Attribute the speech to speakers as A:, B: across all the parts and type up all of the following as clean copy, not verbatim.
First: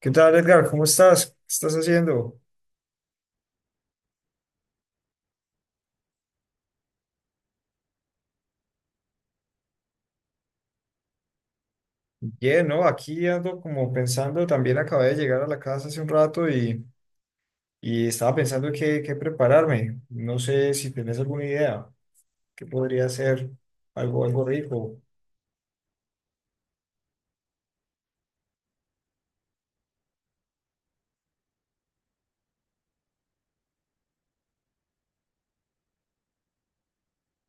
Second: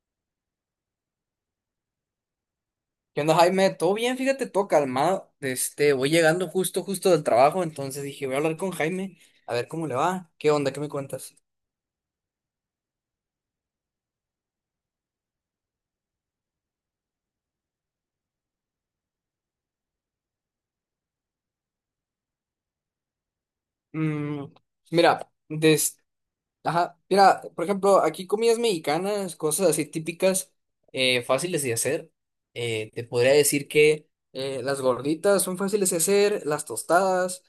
A: ¿Qué tal, Edgar? ¿Cómo estás? ¿Qué estás haciendo?
B: ¿Qué onda, Jaime? Todo bien, fíjate, todo calmado. Este, voy llegando justo del trabajo, entonces dije, voy a hablar con Jaime, a ver cómo le va. ¿Qué onda? ¿Qué me cuentas?
A: Bien, ¿no? Aquí ando como pensando, también acabé de llegar a la casa hace un rato y estaba pensando qué prepararme. No sé si tenés alguna idea, qué podría ser algo
B: Mm,
A: rico.
B: mira. Ajá, mira, por ejemplo, aquí comidas mexicanas, cosas así típicas, fáciles de hacer. Te podría decir que las gorditas son fáciles de hacer, las tostadas,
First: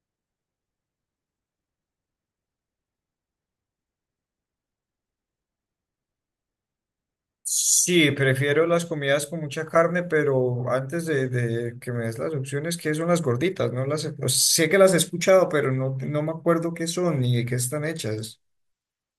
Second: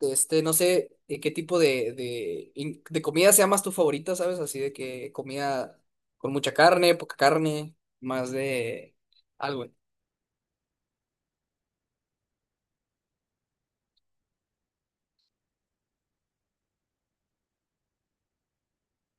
B: este, no sé, qué tipo de comida sea más tu favorita, ¿sabes? Así de que comida con mucha carne, poca carne,
A: Sí,
B: más
A: prefiero las
B: de
A: comidas con mucha
B: algo.
A: carne, pero de que me des las opciones, ¿qué son las gorditas? No las, he- O sea, sé que las he escuchado, pero no me acuerdo qué son ni de qué están hechas.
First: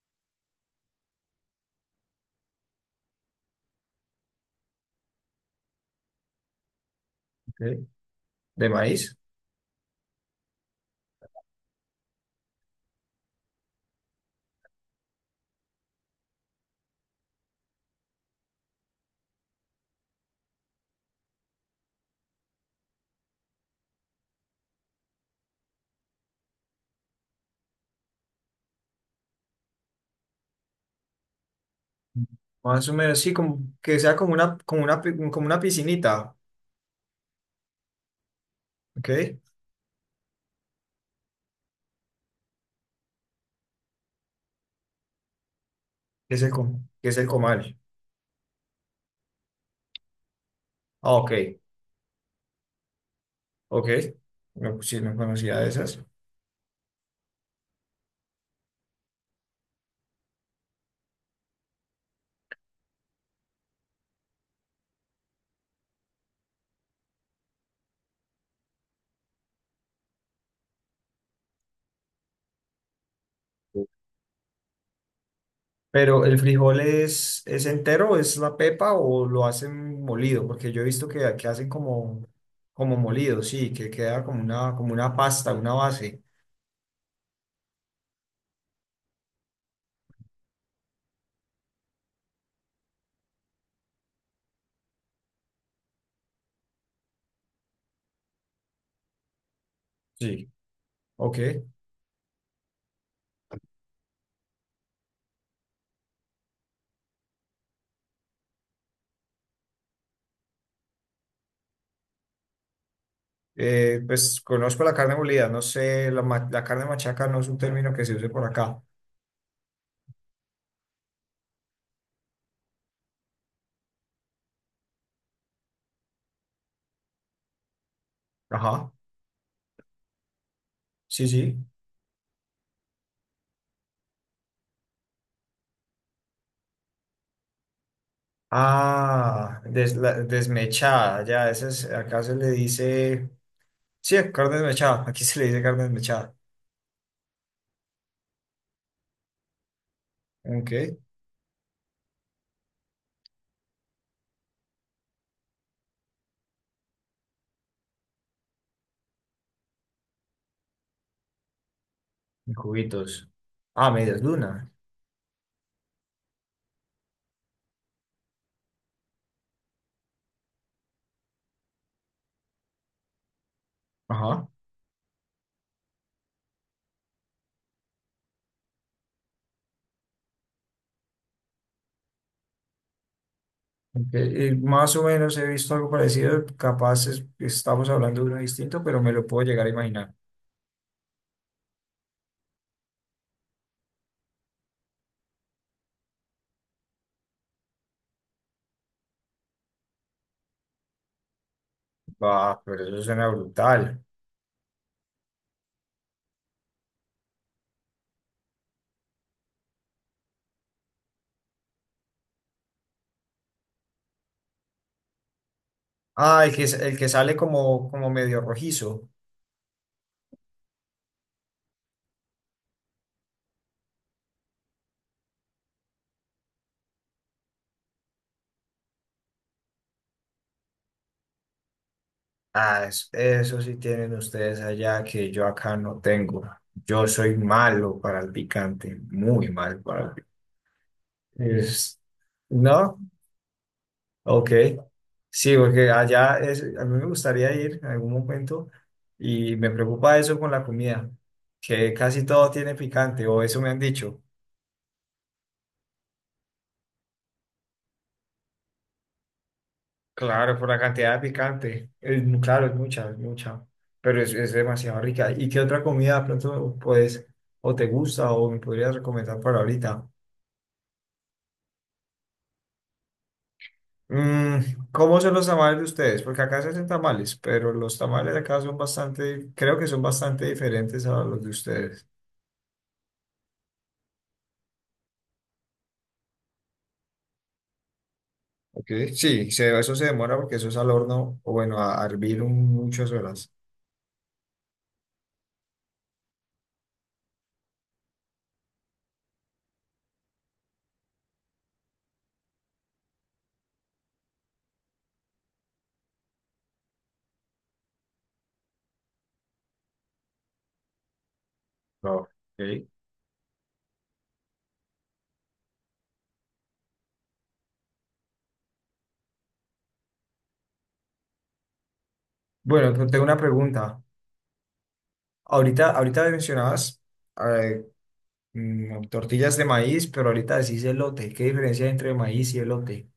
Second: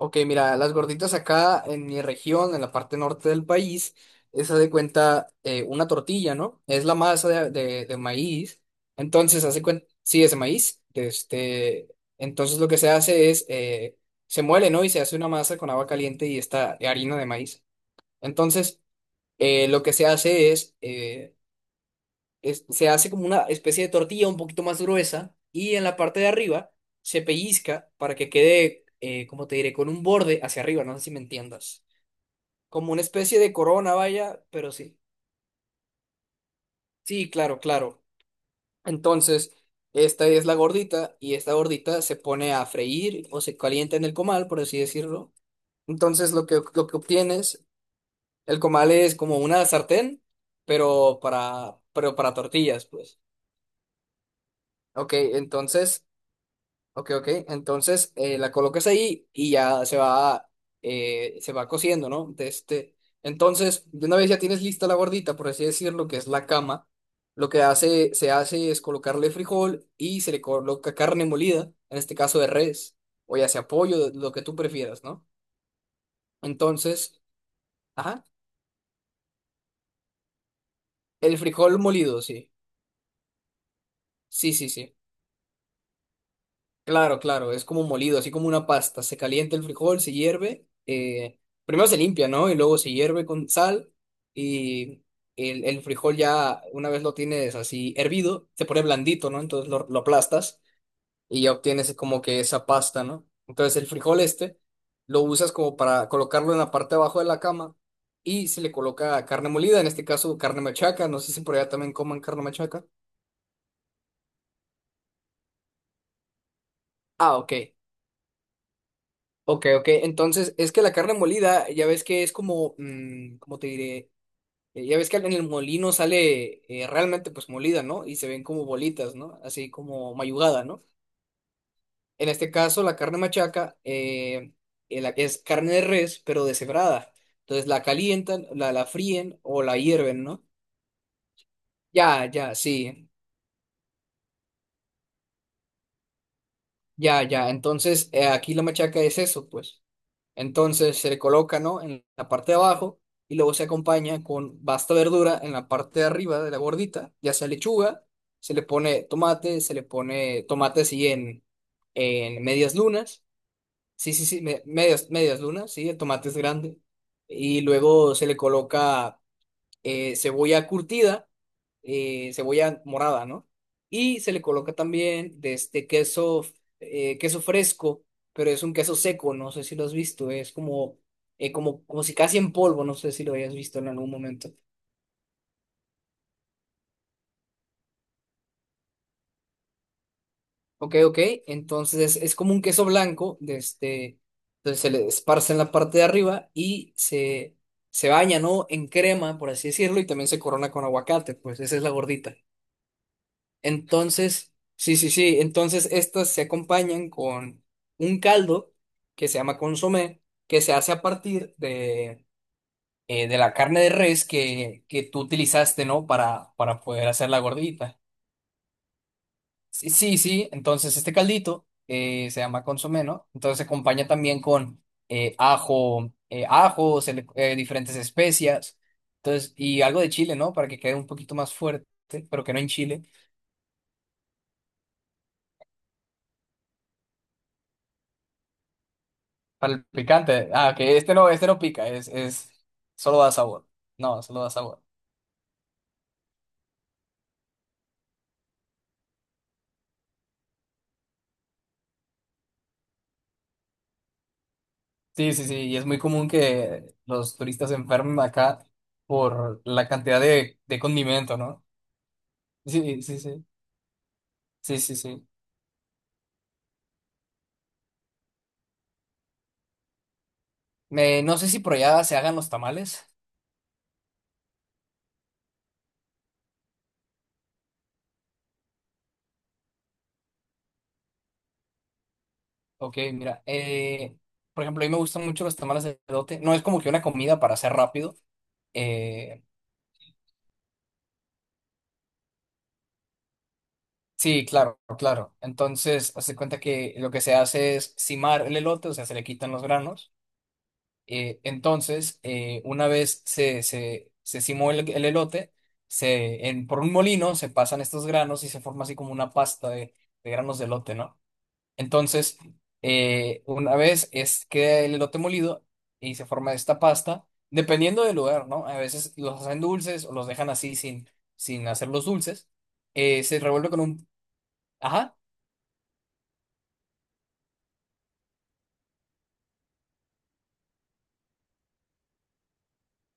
B: Ok, mira, las gorditas acá en mi región, en la parte norte del país, es haz de cuenta, una tortilla, ¿no? Es la masa
A: Ok.
B: de maíz.
A: ¿De maíz?
B: Entonces, hace cuenta, sí, es de maíz. De Este, entonces, lo que se hace es, se muele, ¿no? Y se hace una masa con agua caliente y esta harina de maíz. Entonces, lo que se hace es, se hace como una especie de tortilla un poquito más gruesa y en la parte de arriba se pellizca para que quede, como te diré, con un borde hacia arriba, no sé si me entiendas.
A: Más
B: Como
A: o
B: una
A: menos, sí,
B: especie de
A: como
B: corona,
A: que sea
B: vaya, pero
A: como
B: sí.
A: una, pi- como una piscinita,
B: Sí, claro, claro.
A: ¿ok? Que
B: Entonces, esta es la gordita y esta gordita se pone a freír o se calienta en el comal, por así decirlo. Entonces, lo que
A: que es el
B: obtienes,
A: comal.
B: el comal es como una sartén,
A: Ah, ok,
B: pero para tortillas, pues.
A: ok. No, pues sí,
B: Ok,
A: no conocía de esas.
B: entonces Ok, ok. Entonces, la colocas ahí y ya se va cociendo, ¿no? De este... Entonces, de una vez ya tienes lista la gordita, por así decirlo, que es la cama. Se hace es colocarle frijol y se le coloca carne molida, en este caso de res, o ya sea pollo, lo que tú prefieras, ¿no?
A: Pero el frijol
B: Entonces,
A: es entero,
B: ajá,
A: es la pepa o lo hacen molido, porque yo he visto
B: el
A: que hacen
B: frijol molido,
A: como,
B: sí.
A: como molido, sí, que queda
B: Sí, sí,
A: como
B: sí.
A: una pasta, una base.
B: Claro, claro, es como molido, así como una pasta. Se calienta el frijol, se hierve. Primero se limpia, ¿no? Y luego se hierve con sal. Y el frijol ya, una vez lo tienes así hervido, se pone blandito, ¿no? Entonces lo
A: Sí.
B: aplastas
A: Ok.
B: y ya obtienes como que esa pasta, ¿no? Entonces el frijol este lo usas como para colocarlo en la parte de abajo de la cama y se le coloca carne molida, en este caso carne machaca. No sé si por allá también coman carne machaca.
A: Pues conozco la carne molida, no sé, la carne machaca
B: Ah,
A: no es
B: ok.
A: un término que se use por acá.
B: Ok, ok. Entonces, es que la carne molida, ya ves que es como, ¿cómo te diré? Ya ves que en el molino sale, realmente pues molida, ¿no? Y se ven como
A: Ajá.
B: bolitas, ¿no? Así como mayugada, ¿no?
A: Sí, sí.
B: En este caso, la carne machaca, es carne de res, pero deshebrada. Entonces la calientan, la fríen
A: Ah,
B: o la
A: des- la-
B: hierven, ¿no?
A: desmechada, ya, esa es, acá
B: Ya,
A: se le
B: ya, sí.
A: dice, sí, carne desmechada, aquí se le dice carne desmechada.
B: Ya, ya. Entonces, aquí la machaca es eso, pues.
A: Ok,
B: Entonces
A: en
B: se le coloca, ¿no? En la parte de abajo y luego se acompaña con basta verdura en la parte de arriba de la gordita, ya sea lechuga, se le pone tomate, se le pone tomate así en medias lunas,
A: cubitos. Ah,
B: sí,
A: medias
B: sí, sí,
A: luna.
B: medias lunas, sí, el tomate es grande. Y luego se le coloca, cebolla curtida, cebolla morada, ¿no? Y se le
A: Ajá.
B: coloca también de este queso, queso fresco, pero es un queso seco, no sé si lo has visto, es como, como si casi en polvo, no sé si lo hayas visto en algún
A: Ok,
B: momento.
A: y más o menos he visto algo parecido, capaz estamos hablando de uno distinto, pero me lo puedo llegar a imaginar.
B: Ok, ok, entonces es como un queso blanco, de este, entonces se le esparce en la parte de arriba se baña, ¿no? En crema, por así decirlo, y también se corona con aguacate, pues esa es la gordita.
A: Va, pero eso suena brutal.
B: Entonces, sí, sí, sí, entonces estas se acompañan con un caldo que se llama consomé, que se hace a partir de la carne de res que tú utilizaste, ¿no?
A: Ah, el que,
B: Para
A: el
B: poder
A: que
B: hacer
A: sale
B: la
A: como,
B: gordita.
A: como medio rojizo.
B: Sí, sí, sí, entonces este caldito, se llama consomé, ¿no? Entonces se acompaña también con ajo, diferentes especias, entonces, y algo de chile, ¿no? Para que quede un poquito más fuerte, pero que no en.
A: Ah, eso sí tienen ustedes allá que yo acá no tengo. Yo soy malo para el picante, muy
B: Para
A: malo
B: el
A: para el picante.
B: picante. Ah, que este no pica,
A: Es-
B: es,
A: ¿No?
B: solo da sabor. No, solo da
A: Ok.
B: sabor.
A: Sí, porque allá es, a mí me gustaría ir en algún momento y me preocupa eso con la comida, que casi todo tiene picante, o eso me han dicho.
B: Sí, sí, sí, y es muy común que los turistas se enfermen acá por la cantidad
A: Claro, por la
B: de
A: cantidad de
B: condimento, ¿no?
A: picante. Es claro, es
B: Sí,
A: mucha, es
B: sí, sí,
A: mucha. Pero es
B: sí, sí,
A: demasiado
B: sí.
A: rica. ¿Y qué otra comida de pronto puedes o te gusta o me podrías recomendar para ahorita?
B: No sé si por allá se hagan los tamales.
A: Mm, ¿cómo son los tamales de ustedes? Porque acá se hacen tamales, pero los tamales de acá son bastante, creo que son bastante diferentes a los de ustedes.
B: Ok, mira, por ejemplo, a mí me gustan mucho los tamales de elote. No es como que una comida para hacer rápido.
A: Ok,
B: Eh,
A: sí, eso se demora porque eso es al horno o bueno, a hervir muchas horas.
B: sí, claro, claro. Entonces, hace cuenta que lo que se hace es cimar el elote, o sea, se le quitan los granos. Entonces, una vez se cimó el elote, por un molino se pasan estos granos y se forma así como una pasta de granos de elote, ¿no?
A: Ok.
B: Entonces, una vez es, queda el elote molido y se forma esta pasta, dependiendo del lugar, ¿no? A veces los hacen dulces o los dejan así sin, sin hacerlos dulces.
A: Bueno, tengo una
B: Se revuelve con
A: pregunta.
B: un... Ajá.
A: Ahorita mencionabas. eh, Tortillas de maíz, pero ahorita decís elote. ¿Qué diferencia hay entre maíz y elote?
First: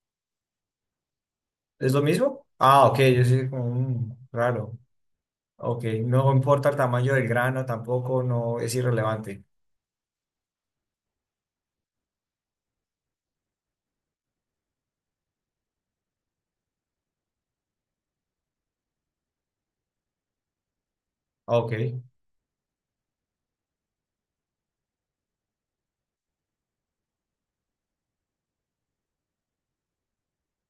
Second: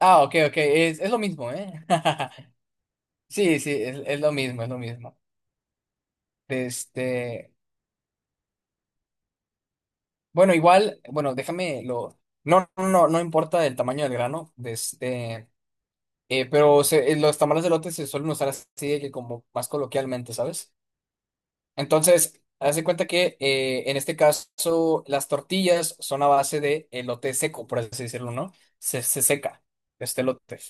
B: Ah, ok, ok, es lo mismo, ¿eh?
A: ¿Es lo mismo? Ah, ok, yo sí,
B: Sí,
A: como
B: sí, es lo mismo, es lo
A: raro.
B: mismo.
A: Ok, no importa el tamaño del
B: Este...
A: grano tampoco, no es irrelevante.
B: Bueno, igual, bueno, déjame lo. No, no, no, no importa el tamaño del grano, de este, los tamales de elote se suelen usar así de que como más coloquialmente, ¿sabes?
A: Ah, ok,
B: Entonces, haz de cuenta que, en este caso las tortillas son a base de elote seco, por así decirlo, ¿no? Se seca este elote.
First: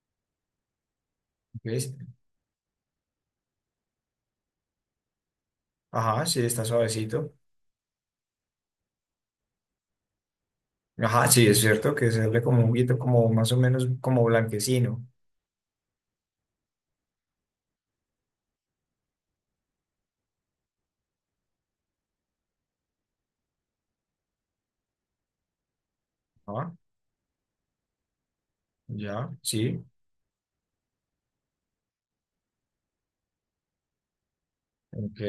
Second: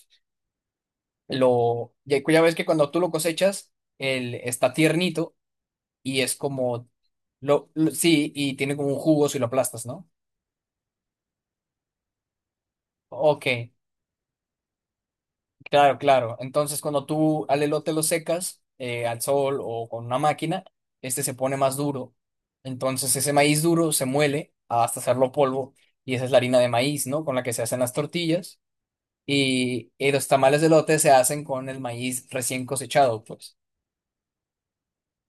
A: ¿ves?
B: Ya ves que cuando tú lo cosechas, él está tiernito y
A: Ajá,
B: es
A: sí, está
B: como,
A: suavecito.
B: sí, y tiene como un jugo si lo aplastas, ¿no?
A: Ajá, sí, es cierto que se ve como un guito, como
B: Ok.
A: más o menos como blanquecino.
B: Claro, claro. Entonces, cuando tú al elote lo secas, al sol o con una máquina, este se pone más duro. Entonces, ese maíz duro se muele hasta hacerlo polvo y esa es la harina de
A: Ah,
B: maíz, ¿no? Con la que se hacen las tortillas
A: ya, sí,
B: y los tamales de elote se hacen con el maíz recién cosechado, pues.
A: ok.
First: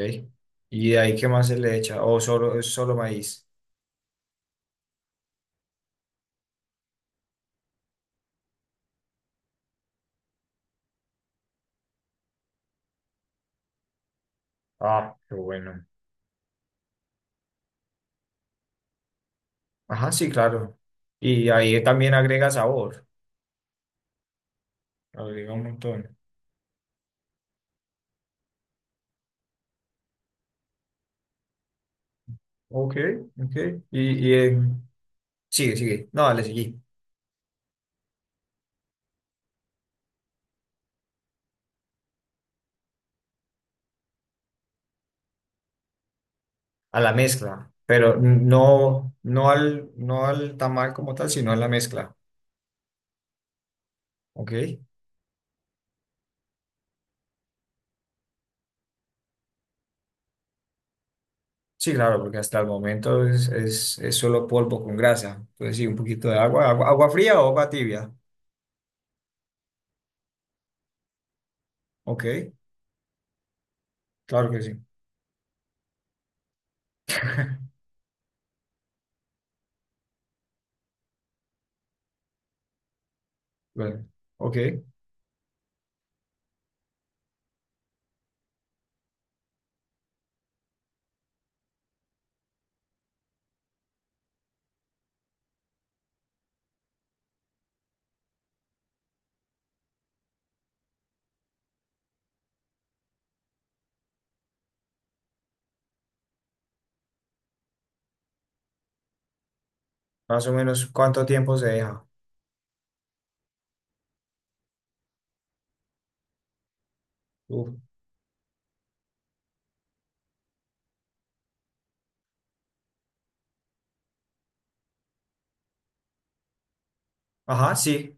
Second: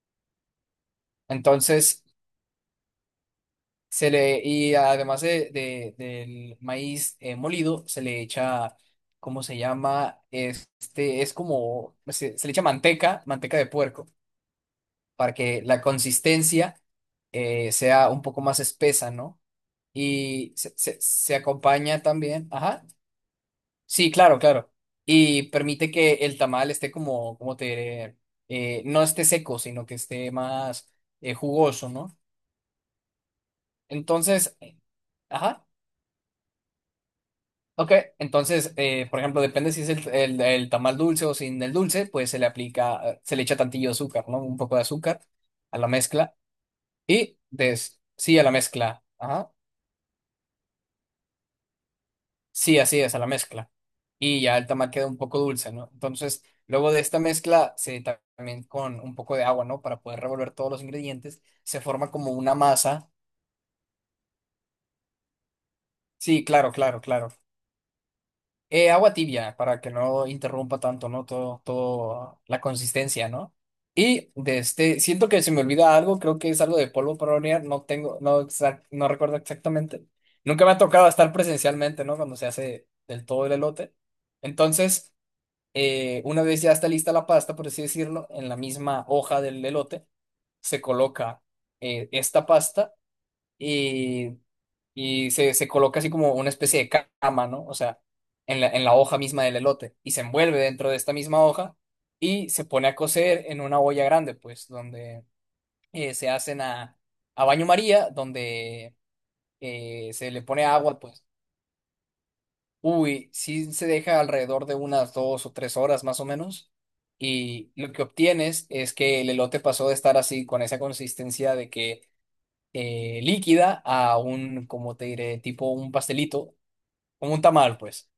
A: ¿Y de ahí qué más se le echa?
B: Entonces,
A: ¿O solo, es solo maíz?
B: se le y además del maíz, molido, se le echa. ¿Cómo se llama? Este es como, se le echa manteca, manteca de puerco,
A: Ah,
B: para
A: qué
B: que la
A: bueno.
B: consistencia, sea un poco más espesa, ¿no?
A: Ajá, sí,
B: Y
A: claro.
B: se
A: Y ahí
B: acompaña
A: también
B: también,
A: agrega
B: ajá,
A: sabor.
B: sí, claro, claro. Y
A: Agrega un
B: permite que
A: montón.
B: el tamal esté como, como te diré, no esté seco, sino que esté más, jugoso, ¿no?
A: Ok, ok. Y, y
B: Entonces,
A: en-
B: ajá,
A: Sigue, sigue. No, le seguí.
B: ok. Entonces, por ejemplo, depende si es el tamal dulce o sin el dulce, pues se le aplica, se le echa tantillo de azúcar, ¿no? Un poco de azúcar a la mezcla.
A: A la mezcla. Pero
B: Sí, a la mezcla.
A: no, no
B: Ajá.
A: al, no al tamal como tal, sino a la mezcla.
B: Sí, así es, a la mezcla. Y ya el
A: Ok.
B: tamal queda un poco dulce, ¿no? Entonces, luego de esta mezcla, también con un poco de agua, ¿no? Para poder revolver todos los ingredientes, se
A: Sí,
B: forma
A: claro,
B: como
A: porque
B: una
A: hasta el
B: masa.
A: momento es solo polvo con grasa. Entonces, sí, un poquito de
B: Sí,
A: agua.
B: claro,
A: ¿Agua,
B: claro,
A: agua
B: claro.
A: fría o agua tibia?
B: Agua tibia, para que no interrumpa tanto, ¿no?
A: Ok,
B: Todo la consistencia, ¿no? Y
A: claro
B: de
A: que sí.
B: este, siento que se me olvida algo, creo que es algo de polvo para hornear, no tengo, no, no recuerdo exactamente. Nunca me ha tocado estar presencialmente, ¿no? Cuando se hace del todo el elote.
A: Bueno, ok.
B: Entonces... una vez ya está lista la pasta, por así decirlo, en la misma hoja del elote, se coloca, esta pasta y, se coloca así como una especie de cama, ¿no? O sea, en la hoja misma del elote y se envuelve dentro de esta misma hoja y se pone a cocer en una olla grande, pues, donde, se hacen a baño María, donde, se le
A: Más o
B: pone
A: menos,
B: agua, pues.
A: ¿cuánto tiempo se deja?
B: Uy, sí se deja alrededor de unas 2 o 3 horas más o menos. Y
A: Uf.
B: lo que obtienes es que el elote pasó de estar así con esa consistencia de que, líquida a un, como te diré, tipo un pastelito, como un
A: Ajá,
B: tamal, pues.
A: sí.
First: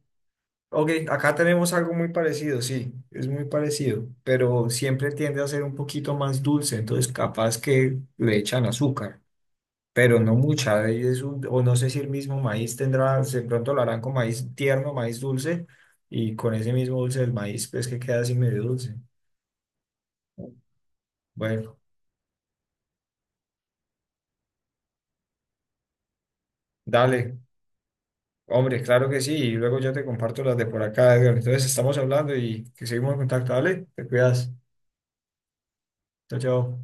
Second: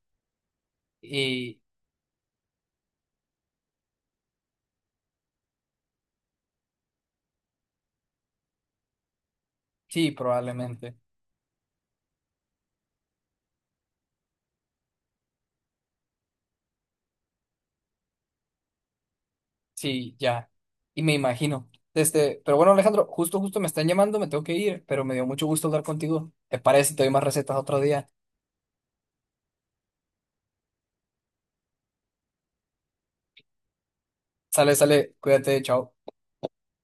A: Ok, acá
B: Y
A: tenemos algo muy parecido, sí, es muy parecido, pero siempre tiende a ser un poquito más dulce, entonces capaz que le echan azúcar,
B: sí,
A: pero no mucha,
B: probablemente.
A: ahí es o no sé si el mismo maíz tendrá, de pronto lo harán con maíz tierno, maíz dulce, y con ese mismo dulce del maíz, pues que queda así medio dulce.
B: Sí, ya. Y me imagino.
A: Bueno,
B: Este, pero bueno, Alejandro, justo me están llamando, me tengo que ir, pero me dio mucho gusto hablar contigo. ¿Te parece? Te doy más
A: dale,
B: recetas otro día.
A: hombre, claro que sí, y luego yo te comparto las de por acá, Edgar, entonces estamos hablando y que seguimos en contacto, dale, te cuidas,
B: Sale, sale, cuídate, chao.
A: chao, chao.